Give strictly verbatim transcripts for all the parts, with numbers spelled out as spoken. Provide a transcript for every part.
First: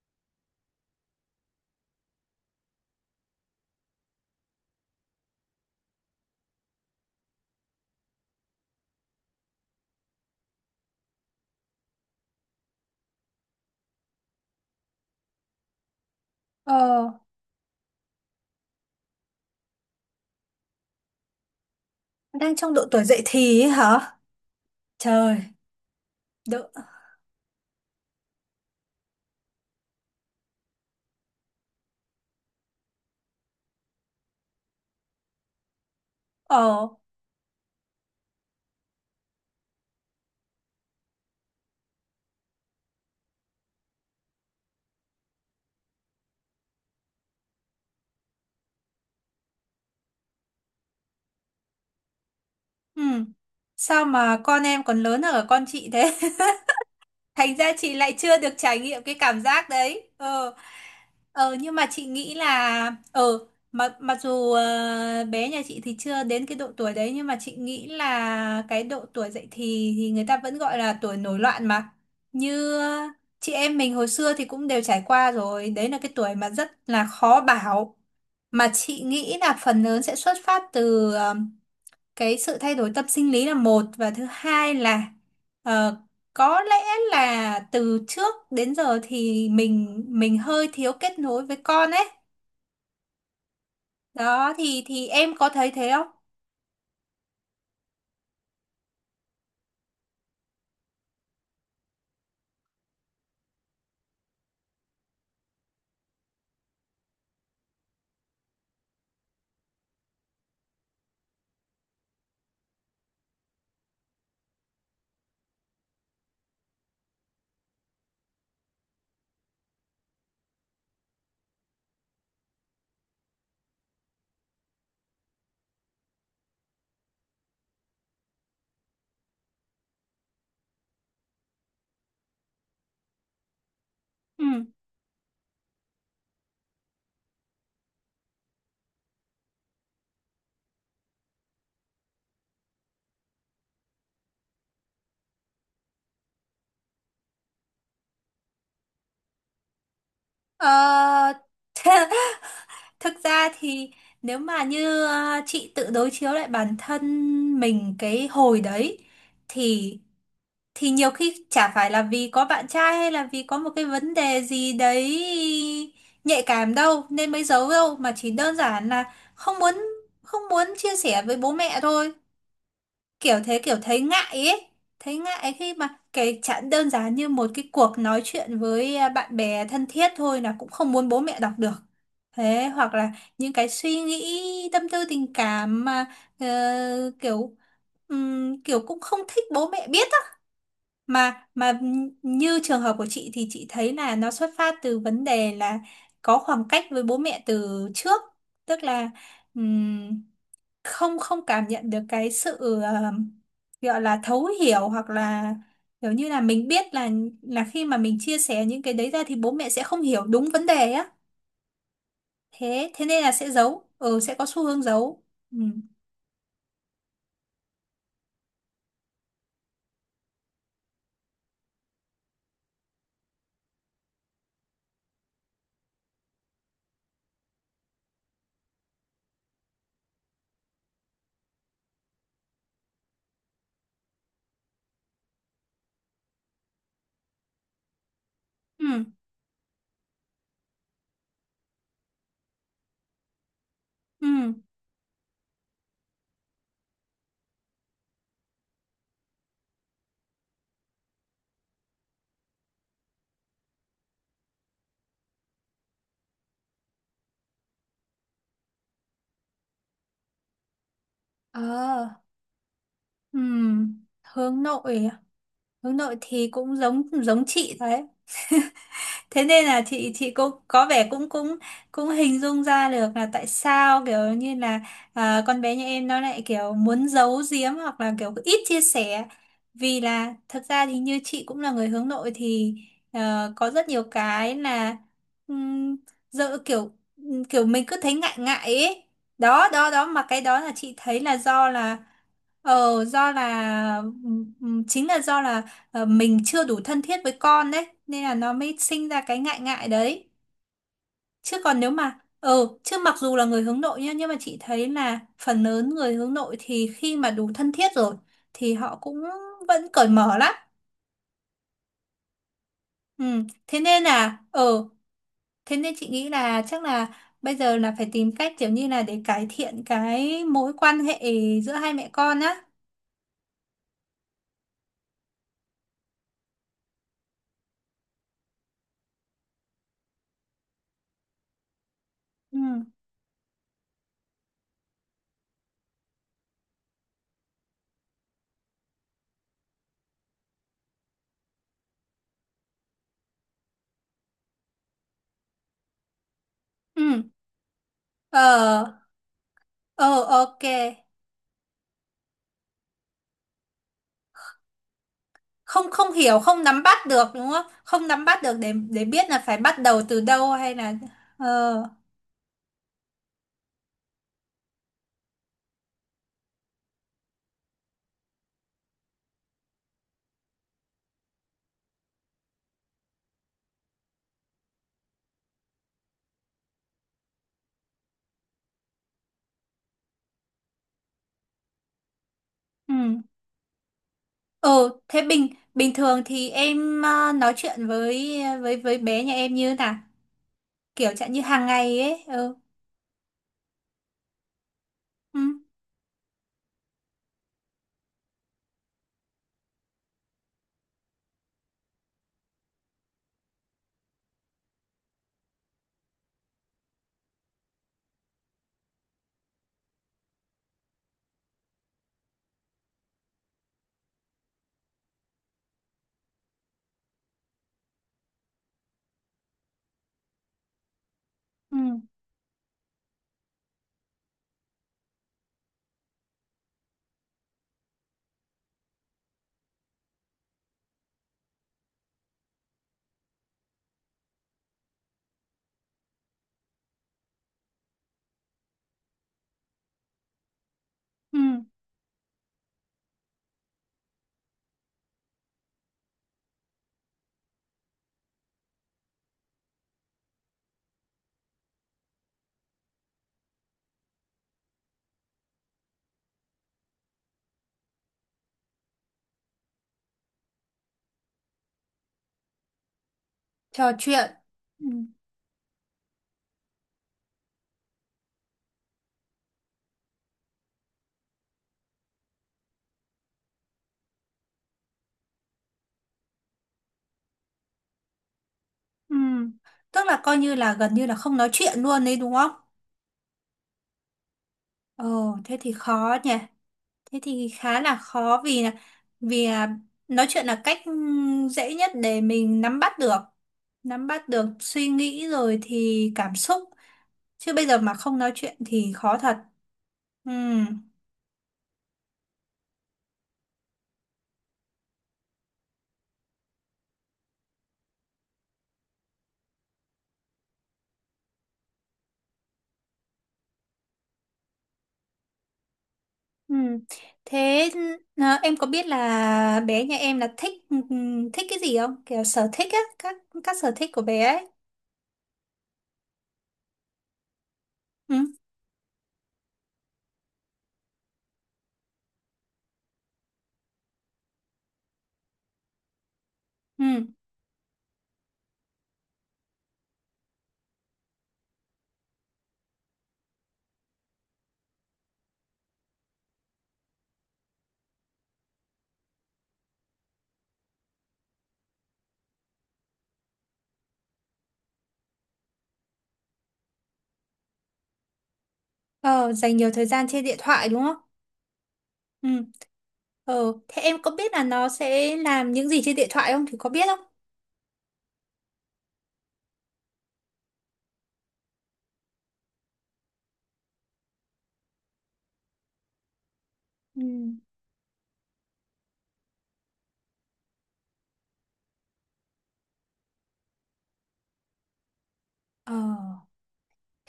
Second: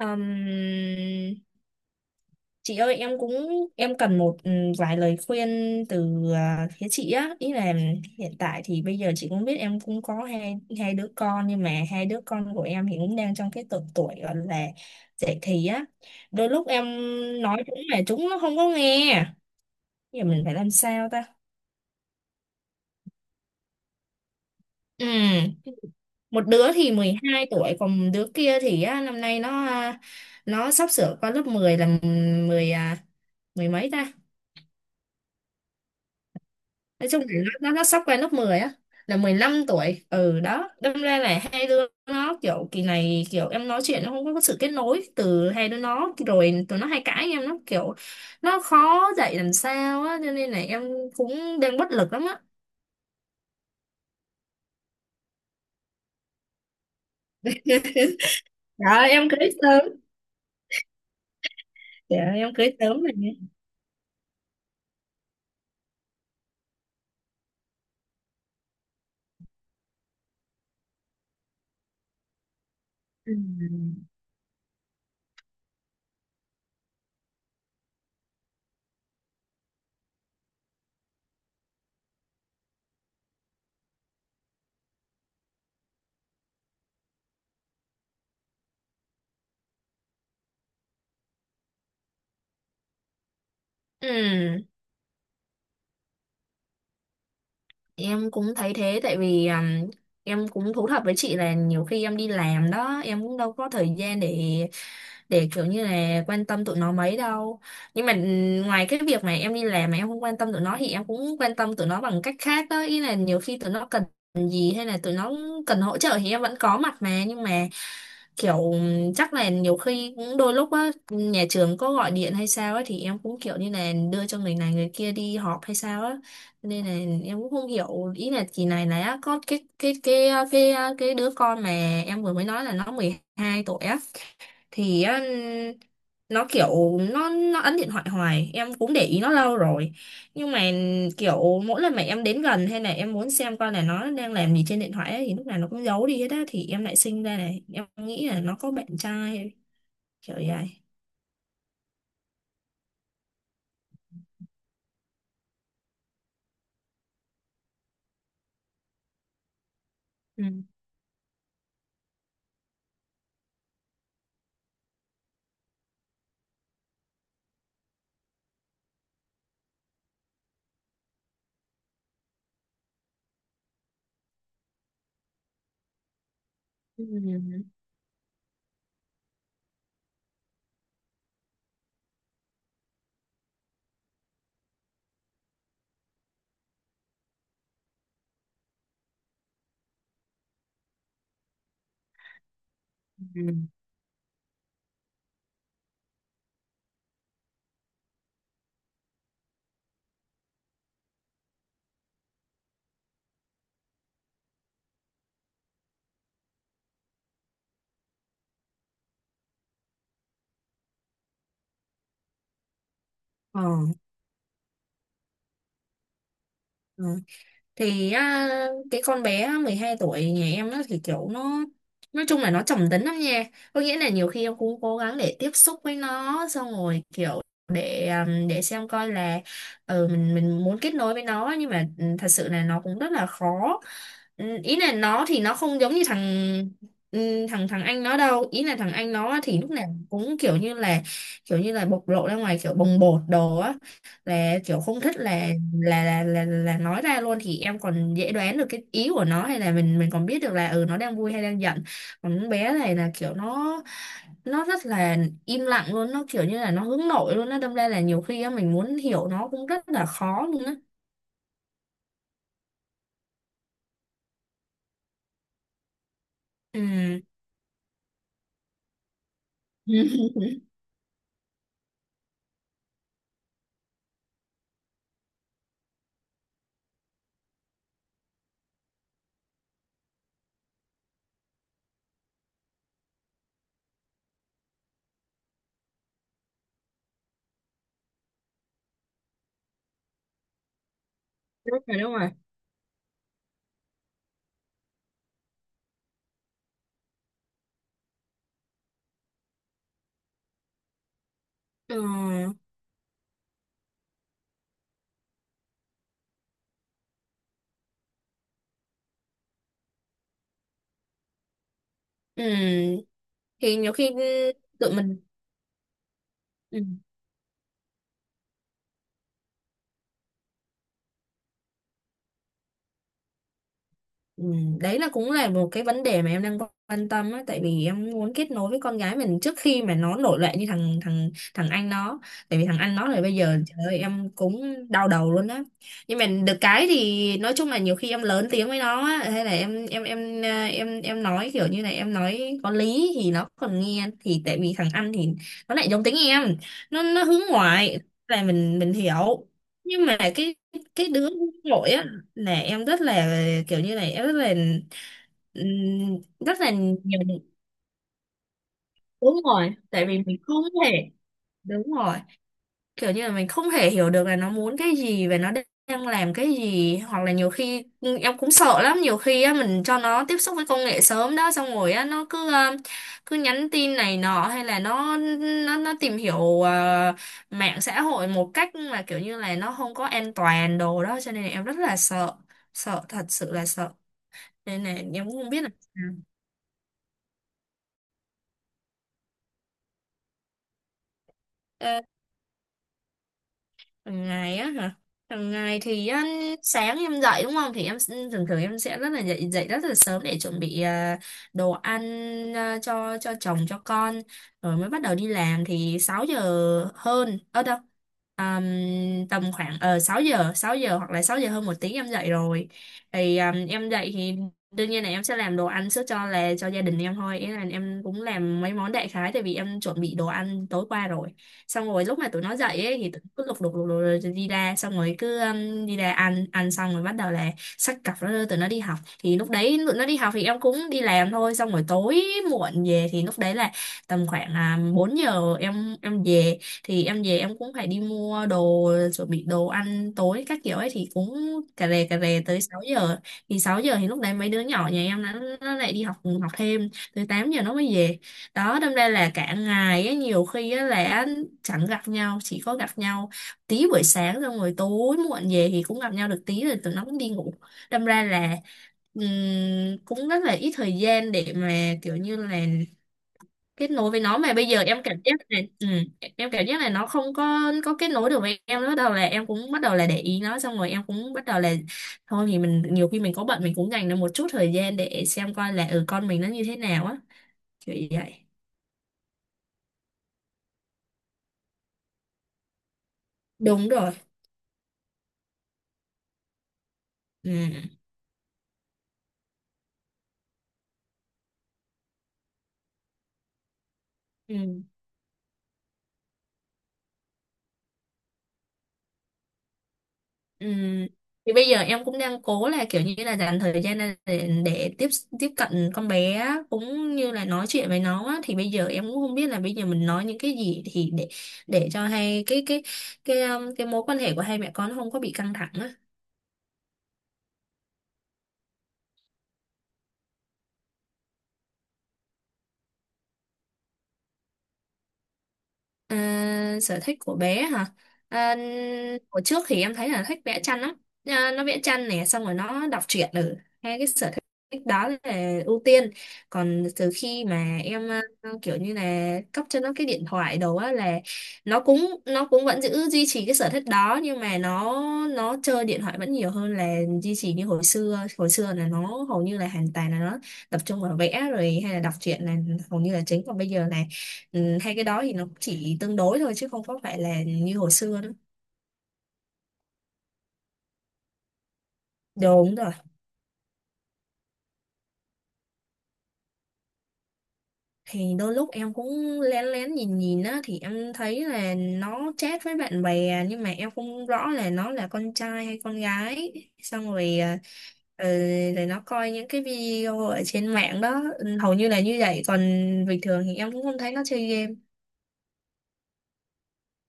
Ừm, chị ơi, em cũng em cần một ừm, vài lời khuyên từ à, phía chị á, ý là hiện tại thì bây giờ chị cũng biết em cũng có hai hai đứa con, nhưng mà hai đứa con của em thì cũng đang trong cái độ tuổi gọi là dậy thì á. Đôi lúc em Ờ, nói chúng mà chúng nó không có nghe, giờ mình phải làm sao ta? Đang trong độ tuổi dậy thì ấy hả? Trời, Ừm, Một độ... đứa thì mười hai tuổi, còn đứa kia thì á, năm nay nó à, nó sắp sửa qua lớp mười, là mười à, mười mấy ta, Ờ, nói chung là nó, nó nó sắp qua lớp mười á, là mười lăm tuổi. Ừ, đó, đâm ra là hai đứa nó kiểu kỳ này, kiểu em nói chuyện nó không có sự kết nối. Từ hai đứa nó rồi tụi nó hay cãi em, nó kiểu nó khó dạy làm sao á, cho nên là em cũng đang bất lực lắm á. ừ. Sao mà con em còn lớn hơn cả con chị thế? Thành ra chị lại chưa được trải nghiệm Dạ cái em cảm cưới giác sớm. đấy. Ờ. Ờ nhưng mà chị Dạ nghĩ em cưới là sớm rồi nha. ờ mặc mặc dù ờ, bé nhà chị thì chưa đến cái độ tuổi đấy, nhưng mà chị nghĩ là cái độ tuổi dậy thì thì người ta vẫn gọi là tuổi nổi loạn mà. Như ờ, Ừ. chị em mình hồi xưa thì cũng đều trải qua rồi, đấy là cái tuổi mà rất là khó bảo. Mà chị nghĩ là phần lớn sẽ xuất phát từ ờ, cái sự thay đổi tâm sinh lý là một, và thứ hai là ờ, có lẽ là từ trước đến giờ thì mình mình hơi thiếu kết nối với con ấy. Đó Ừ, thì thì em có thấy thế không? em cũng thấy thế, tại vì um, em cũng thú thật với chị là nhiều khi em đi làm đó, em cũng đâu có thời gian để để kiểu như là quan tâm tụi nó mấy đâu. Nhưng mà ừm, ngoài cái việc mà em đi làm mà em không quan tâm tụi nó, thì em cũng quan tâm tụi nó bằng cách khác đó, ý là nhiều khi tụi nó cần gì hay là tụi nó cần hỗ trợ thì em vẫn có mặt mà. Nhưng mà kiểu ừm, chắc là nhiều khi cũng đôi lúc á, nhà trường có gọi điện hay sao á, thì em cũng kiểu như là đưa cho người này người kia đi họp hay sao á, nên là em cũng không hiểu. Ý là kỳ này là có cái cái cái cái cái đứa con mà em vừa mới nói là nó mười hai tuổi á, Ừ. thì á, nó kiểu nó nó ấn điện thoại hoài, em cũng để ý nó lâu rồi, nhưng mà kiểu mỗi lần mà em đến gần hay là em muốn xem coi là nó đang làm gì trên điện thoại ấy, thì lúc nào nó cũng giấu đi hết á. Thì em lại sinh ra này, em nghĩ là nó có bạn trai kiểu vậy. Ờ, thực ra thì nếu mà như ờ, chị tự đối chiếu lại bản thân mình cái hồi đấy, thì Ừ. thì nhiều khi chả phải là vì có bạn trai hay là vì có một cái vấn đề gì đấy nhạy cảm đâu nên mới giấu đâu, mà chỉ đơn giản là không muốn, không muốn chia sẻ với bố mẹ thôi, kiểu thế, kiểu thấy ngại ấy, thấy ngại khi mà cái chẳng đơn giản như một Ừ. cái cuộc nói chuyện với à, bạn bè thân thiết thôi là cũng không muốn bố mẹ đọc được. Thế hoặc là những cái suy nghĩ tâm tư tình cảm mà ờ, kiểu ừm, kiểu cũng không thích bố mẹ biết á. Mà mà như trường hợp của chị Ừ. thì chị thấy là nó xuất phát từ vấn đề là có khoảng cách với bố mẹ từ trước. Tức là ừm, không, không cảm nhận được cái sự ờ, gọi là thấu hiểu, hoặc là kiểu như là mình biết là là khi mà mình chia sẻ những cái đấy ra thì bố mẹ sẽ không hiểu đúng vấn đề á, thế thế nên là sẽ Ờ. giấu, ừ, sẽ có xu hướng giấu. Ừ. Ừ. Thì á, cái con bé mười hai tuổi nhà em nó thì kiểu nó, nói chung là nó trầm tính lắm nha, có nghĩa là nhiều khi em cũng cố gắng để tiếp xúc với nó, xong rồi kiểu để um, để xem coi là ừ, mình mình muốn kết nối với nó, nhưng mà ừ, thật sự là nó cũng rất là khó. Ừ, ý là nó thì nó không giống như thằng ừ, thằng thằng anh nó đâu. Ý là thằng Ừ. anh nó thì lúc nào cũng kiểu như là kiểu như là bộc lộ ra ngoài, kiểu bồng bột đồ á, Ừ. là kiểu không thích là là là là, là nói ra luôn, thì em còn dễ đoán được cái ý của nó, hay là mình mình còn biết được là ừ, nó đang vui hay đang giận. Còn con bé này là kiểu nó nó rất là im lặng luôn, nó kiểu như là nó hướng nội luôn á, đâm ra là nhiều khi á, mình muốn hiểu nó cũng rất là khó luôn á. Ờ. Ừ. Hướng nội à? Hướng nội thì cũng giống Ừ. giống chị đấy. Thế nên là chị chị cũng có vẻ cũng cũng cũng hình dung ra được là tại sao kiểu như là à, con bé nhà em nó lại kiểu muốn giấu giếm hoặc là kiểu ít chia sẻ. Vì là thật ra thì như chị cũng là người hướng nội thì ờ, có rất nhiều cái là um, dợ kiểu, kiểu mình cứ thấy ngại ngại ấy. Đó đó đó, mà cái đó là chị thấy là do Đúng là rồi, đúng rồi. ờ do là ừm, ừm, chính là do là ờ, mình chưa đủ thân thiết với con đấy nên là nó mới sinh ra cái ngại ngại đấy. Chứ còn nếu Ừ. mà ờ chứ mặc dù là người hướng nội nhá, nhưng mà chị thấy là phần lớn người hướng nội thì khi mà đủ thân thiết rồi thì họ cũng vẫn cởi mở lắm. Ừ, Ừ. thì thế nhiều nên khi là ờ tự mình. thế nên chị nghĩ là Ừ. chắc là bây giờ là phải tìm cách kiểu như là để cải thiện cái mối quan hệ giữa hai mẹ con á. Ừ, đấy là cũng là một cái vấn đề mà em đang quan tâm á, tại vì em muốn kết nối với con gái mình trước khi mà nó nổi loạn như thằng thằng thằng anh nó. Ừ. Tại vì thằng anh nó là bây giờ trời ơi, em cũng đau đầu luôn á. Nhưng mà được cái thì nói chung là nhiều khi em lớn tiếng với nó á, hay là em em em à, em em nói kiểu như này, em nói có lý thì nó còn nghe, thì tại vì thằng anh thì nó lại giống tính em, Ừ. nó nó hướng ngoại, là Ờ. mình mình hiểu. Ờ, Nhưng mà cái ok. cái đứa hướng nội á, là em rất là, kiểu như này em rất là Không, không ừm, hiểu, rất không là nắm nhiều. bắt được, đúng không? Không nắm bắt được để để biết Đúng là phải rồi, bắt đầu tại từ vì mình đâu không hay là thể. ờ. Đúng rồi, kiểu như là mình không thể hiểu được là nó muốn cái gì và nó đang làm cái gì. Hoặc là nhiều khi em cũng sợ lắm, nhiều khi á mình cho nó tiếp xúc với công nghệ sớm đó, xong rồi á nó cứ ờ, cứ nhắn tin này nọ, hay là nó nó nó tìm hiểu ờ, mạng xã hội một cách mà kiểu như là nó không có an toàn đồ đó, cho nên là em rất là sợ, sợ Ừ. thật sự là sợ. Này Ừ. này Thế em cũng không bình biết là. bình thường thì em ờ, nói chuyện với với với bé nhà em như thế nào? Kiểu chẳng như hàng ngày Ờ, ấy. Ừ. hàng ngày á hả? Ừ. Hàng ngày thì á, sáng em dậy đúng không, thì em s- thường thường em sẽ rất là dậy dậy rất là sớm để chuẩn bị à, đồ ăn à, cho cho chồng cho con, rồi mới bắt đầu đi làm. Thì sáu giờ hơn ở đâu. Àm, Tầm khoảng ờ sáu giờ, sáu giờ hoặc là sáu giờ hơn một tiếng em dậy rồi. Thì à, em dậy thì đương nhiên là em sẽ làm đồ ăn trước, cho là cho gia đình em thôi. Ý là em cũng làm mấy món đại khái, tại vì em chuẩn bị đồ ăn tối qua rồi. Ừ. Xong rồi lúc mà tụi nó dậy ấy, thì tụi nó cứ lục đục lục đục rồi đi ra, xong rồi cứ um, đi ra ăn, ăn xong rồi bắt đầu là xách cặp nó đưa tụi nó đi học. Thì lúc đấy tụi nó đi học thì em cũng đi làm thôi, xong rồi tối muộn về thì lúc đấy là tầm khoảng à, bốn giờ em em về. Thì em về em cũng phải đi mua đồ chuẩn bị đồ ăn tối các kiểu ấy, thì Ừ. cũng cà rề cà rề tới sáu giờ. Thì sáu giờ thì lúc đấy mấy đứa nhỏ nhà em nó, nó lại đi học, học thêm tới tám giờ nó mới về. Đó, đâm ra là cả ngày ấy, nhiều khi á là chẳng gặp nhau, chỉ có gặp nhau tí buổi sáng, xong rồi tối muộn về thì cũng gặp nhau được tí rồi tụi nó cũng đi ngủ. Đâm ra là ừm, cũng rất là ít thời gian để mà kiểu như là kết Trò nối với chuyện. nó. Mà bây giờ Ừ. em cảm giác này ừ, em cảm giác là nó không có có kết nối được với em nữa. Bắt đầu là em cũng bắt đầu là để ý nó, xong rồi em cũng bắt đầu là thôi thì mình nhiều khi mình có bận mình cũng dành ra một chút thời gian để xem coi là ừ, con mình nó như thế nào á, kiểu vậy. Ừ. Tức là coi như là gần như là không nói chuyện luôn đấy đúng không? Đúng rồi. Ờ. Thế thì khó nhỉ. Thế thì khá là Ừ. khó vì là vì à, nói chuyện là cách ừm, dễ nhất để mình nắm bắt được, nắm bắt được Ừ. suy nghĩ rồi thì cảm xúc. Chứ bây giờ mà không nói chuyện thì khó thật. Ừm, Ừ. Thì bây giờ em cũng đang cố là kiểu như là dành thời gian ra để, để tiếp tiếp cận con bé á, cũng như là nói chuyện với nó á. Thì bây giờ em cũng không biết là bây giờ mình nói những cái gì thì để để cho hai cái cái cái um, cái mối quan hệ của hai mẹ con nó không có bị căng thẳng á. ừm. Thế à, em có biết là bé nhà em là thích ừm, thích cái gì không? Kiểu sở thích á, các các sở thích của bé ấy. À, sở thích của bé hả? Ừ, À, hồi trước thì em thấy là thích vẽ tranh lắm. À, nó vẽ tranh này, xong rồi nó đọc truyện ở, hai cái sở thích đó là ưu tiên. Còn ừ. từ khi mà em à, kiểu như là cấp cho nó cái điện thoại đồ á, là nó cũng nó cũng vẫn giữ duy trì cái sở thích đó, nhưng mà nó nó chơi điện thoại vẫn nhiều hơn là duy trì như hồi xưa. Hồi xưa là nó hầu như là hoàn toàn là nó tập trung vào vẽ rồi, hay là đọc truyện là hầu như là chính, còn bây giờ này. Ừ, hay cái đó thì nó chỉ tương đối thôi chứ không có phải là như hồi xưa nữa. Ờ, dành nhiều thời gian trên điện thoại đúng không? Ừ. Đúng rồi. Ờ, thế em có biết là nó sẽ làm những gì trên điện thoại không? Thì có biết không? Thì đôi lúc em cũng lén lén nhìn nhìn á, thì em thấy là nó chat với bạn bè, nhưng mà em không rõ là nó là con trai hay con gái. Ừ. Xong rồi à, ừ, rồi nó coi những cái video ở trên mạng đó. Ừ, hầu như là như vậy, còn bình thường thì em cũng không thấy nó chơi game. Ờ,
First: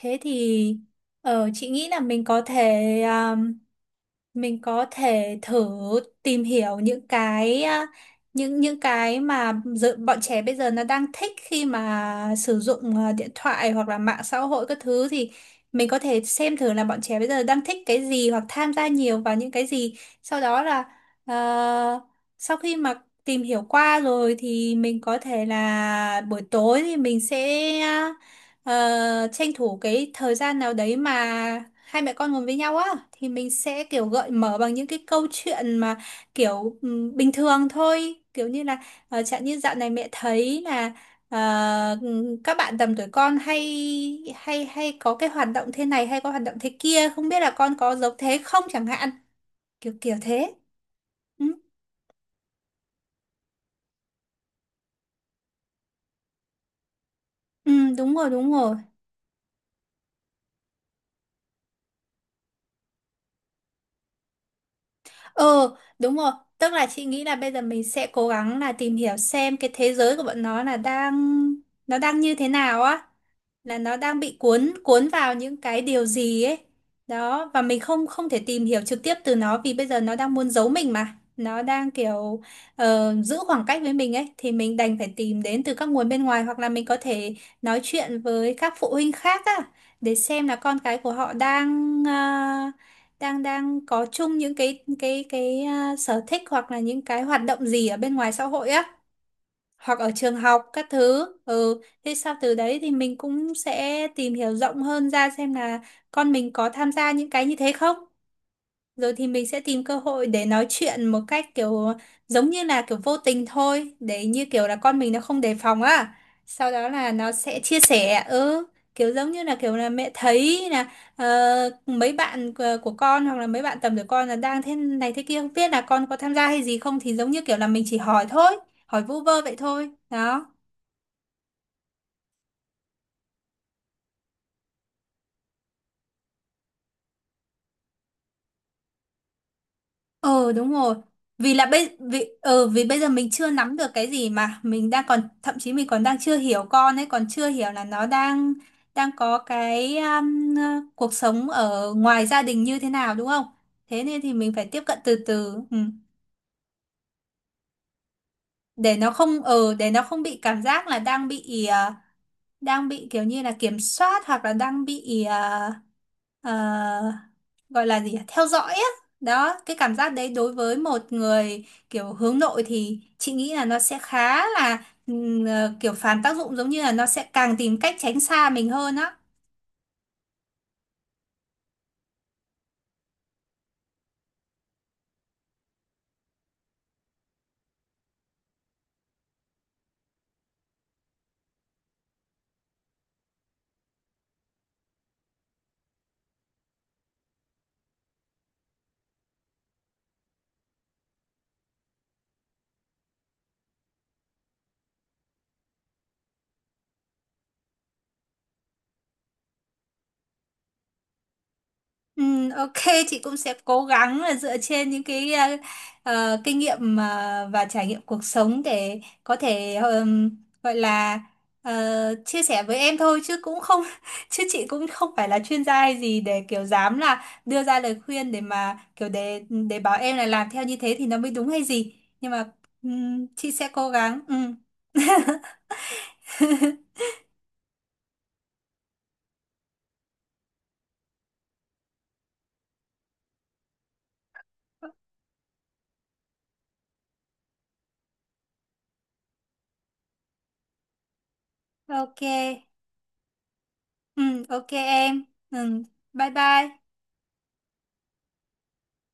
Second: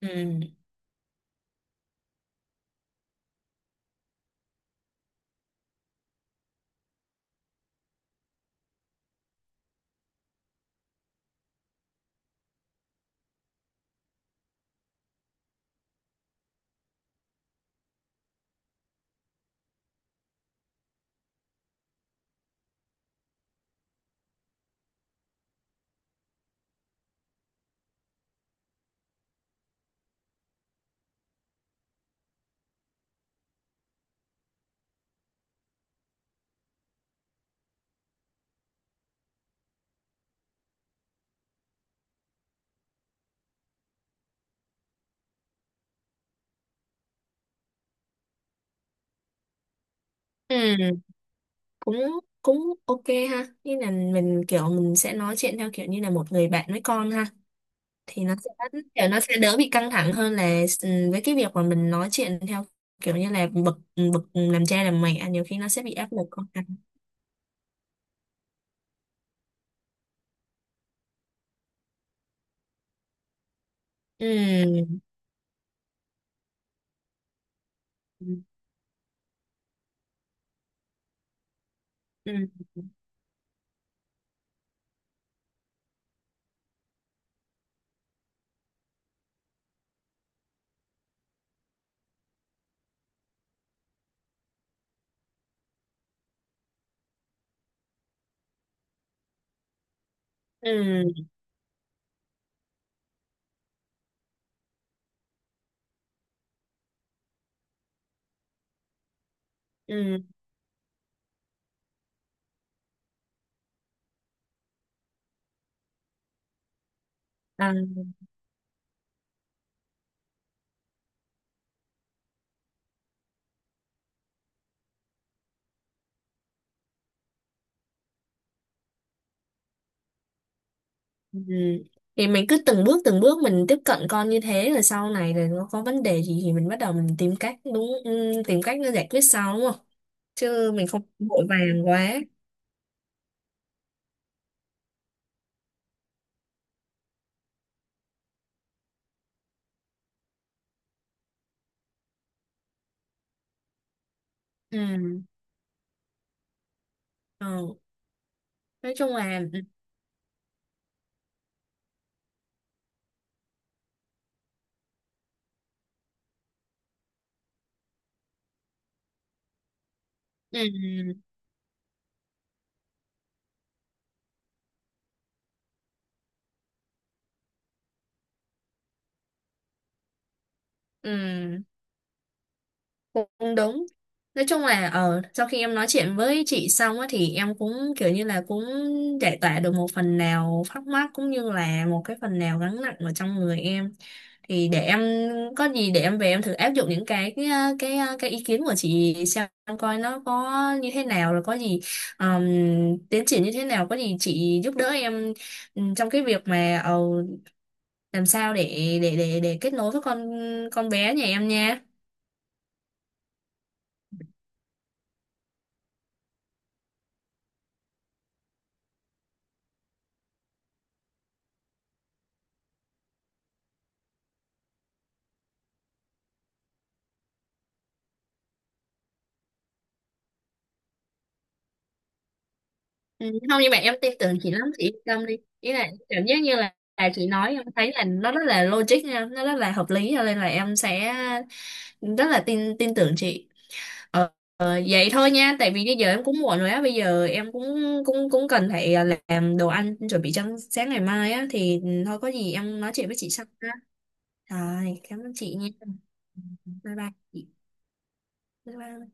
Ừ. thì ờ, chị nghĩ là mình có thể à, mình có thể thử tìm hiểu những cái à, những những cái mà dự, bọn trẻ bây giờ nó đang thích khi mà sử dụng à, điện thoại hoặc là mạng xã hội các thứ, thì mình có thể xem thử là bọn trẻ bây giờ đang thích cái gì hoặc tham gia nhiều vào những cái gì. Sau đó là ờ, sau khi mà tìm hiểu qua rồi thì mình có thể là buổi tối thì mình sẽ à, ờ, tranh thủ cái thời gian nào đấy mà hai mẹ con ngồi với nhau á, thì mình sẽ kiểu gợi mở bằng những cái câu chuyện mà kiểu ừm, bình thường thôi, kiểu như là ờ, chẳng như dạo này mẹ thấy là ờ, ừm, các bạn tầm tuổi con hay hay hay có cái hoạt động thế này hay có hoạt động thế kia, không biết là con có giống thế không chẳng hạn, kiểu kiểu thế. Ừ, Ừ, cũng cũng ok ha. Như là mình kiểu mình sẽ nói chuyện theo kiểu như là một người bạn với con ha. ừ, đúng Thì rồi, nó sẽ đúng rồi. kiểu nó sẽ đỡ bị căng thẳng hơn là ừ, với cái việc mà mình nói chuyện theo kiểu như là bực bực làm cha làm mẹ, nhiều khi nó Ờ sẽ bị áp đúng lực rồi. con cái. Tức là chị nghĩ là bây giờ mình sẽ cố gắng là tìm hiểu xem cái thế giới của bọn nó là đang nó đang như thế nào á, là nó đang bị cuốn Ừ. cuốn vào những cái điều gì ấy. Đó và mình không, Ừ. không thể tìm hiểu trực tiếp từ nó vì bây giờ nó đang muốn giấu mình mà, nó đang kiểu Ừ. ờ, giữ khoảng cách với mình ấy, thì mình đành phải tìm đến từ các nguồn bên ngoài. Hoặc là mình có thể nói chuyện với các phụ huynh khác á, để xem là con cái của họ đang à, đang đang có chung những cái cái cái à, sở thích hoặc là những cái hoạt động gì ở bên ngoài xã hội á, hoặc ở trường học các thứ. Ừ. Ừ, thế sau từ đấy thì mình cũng sẽ tìm hiểu rộng hơn ra xem là con mình có tham gia những cái như thế không. Rồi thì mình sẽ tìm cơ Ừ. hội để nói chuyện một cách kiểu giống như là kiểu vô tình thôi để như kiểu là con mình nó không đề phòng á, sau đó là nó sẽ À, chia sẻ. Ừ, kiểu giống như là kiểu là mẹ thấy là ờ, mấy bạn của của con hoặc là mấy bạn tầm tuổi con là đang thế này thế kia, không biết là con có tham gia hay gì không, thì giống như kiểu là mình chỉ hỏi thôi, hỏi vu vơ vậy thôi đó. ừ. Thì mình cứ từng bước từng bước mình tiếp cận con như thế, rồi sau này rồi nó có vấn đề gì thì mình bắt đầu mình tìm cách, đúng ừ, tìm cách nó giải quyết sau đúng không. Ờ đúng Chứ mình rồi. không vội Vì là vàng bây quá. vì ờ vì bây giờ mình chưa nắm được cái gì, mà mình đang còn thậm chí mình còn đang chưa hiểu con ấy, còn chưa hiểu là nó đang đang có cái um, ờ, cuộc sống ở ngoài gia đình như thế nào đúng không? Thế nên thì mình phải tiếp cận từ Ừ. từ. Ừ. Ừ. Nói Để nó chung là. không ờ để nó không bị cảm giác là đang bị ờ, đang bị kiểu như là kiểm soát hoặc là đang bị ờ, ờ, gọi là gì nhỉ? Theo dõi á. Đó, cái cảm giác đấy đối Ừ. với một Ừ. người kiểu hướng nội thì chị nghĩ là nó sẽ khá là ừm, ờ, kiểu phản tác dụng, giống như là nó sẽ càng tìm cách tránh xa mình hơn á. Ừ. Cũng đúng. Nói chung là ờ, sau khi em nói chuyện với chị xong á, thì em cũng kiểu như là cũng giải tỏa được một phần nào thắc mắc, cũng như là một cái phần nào gánh nặng ở trong người em. Thì để em có gì để em về em thử áp dụng những cái cái ờ, cái, ờ, cái ý kiến của chị xem coi nó có như thế nào. Rồi có gì ờm, tiến triển như thế nào, có gì chị giúp đỡ em ừm, trong cái việc mà ờ, làm sao để để để để kết nối với con con bé nhà em nha. Ừ, ok, chị cũng sẽ cố gắng là dựa trên những cái ờ, ờ, kinh nghiệm ờ, và trải nghiệm cuộc sống để có thể ờm, gọi là ờ, chia sẻ với em thôi chứ cũng không chứ chị cũng không phải là chuyên gia hay gì để kiểu dám là đưa ra lời khuyên để mà kiểu để để bảo em là làm theo như thế thì nó mới đúng hay gì. Nhưng mà ừm, Ừ, chị không, sẽ nhưng mà cố em tin gắng. Ừ, tưởng chị lắm, chị yên tâm đi. Ý là cảm giác như là, là chị nói em thấy là nó rất là logic nha, nó rất là hợp lý, cho nên là em sẽ rất là tin tin tưởng chị. ờ, ờ, Vậy thôi nha, tại vì bây giờ em cũng muộn rồi á, bây giờ em cũng cũng cũng cần phải ờ, làm đồ ăn chuẩn bị cho sáng ngày mai á. Thì thôi ok. có gì em nói chuyện với chị sau ha. Ừ, ok Rồi cảm em. ơn chị nha. Ừ, bye Ừ, bye. bye bye chị. Bye bye.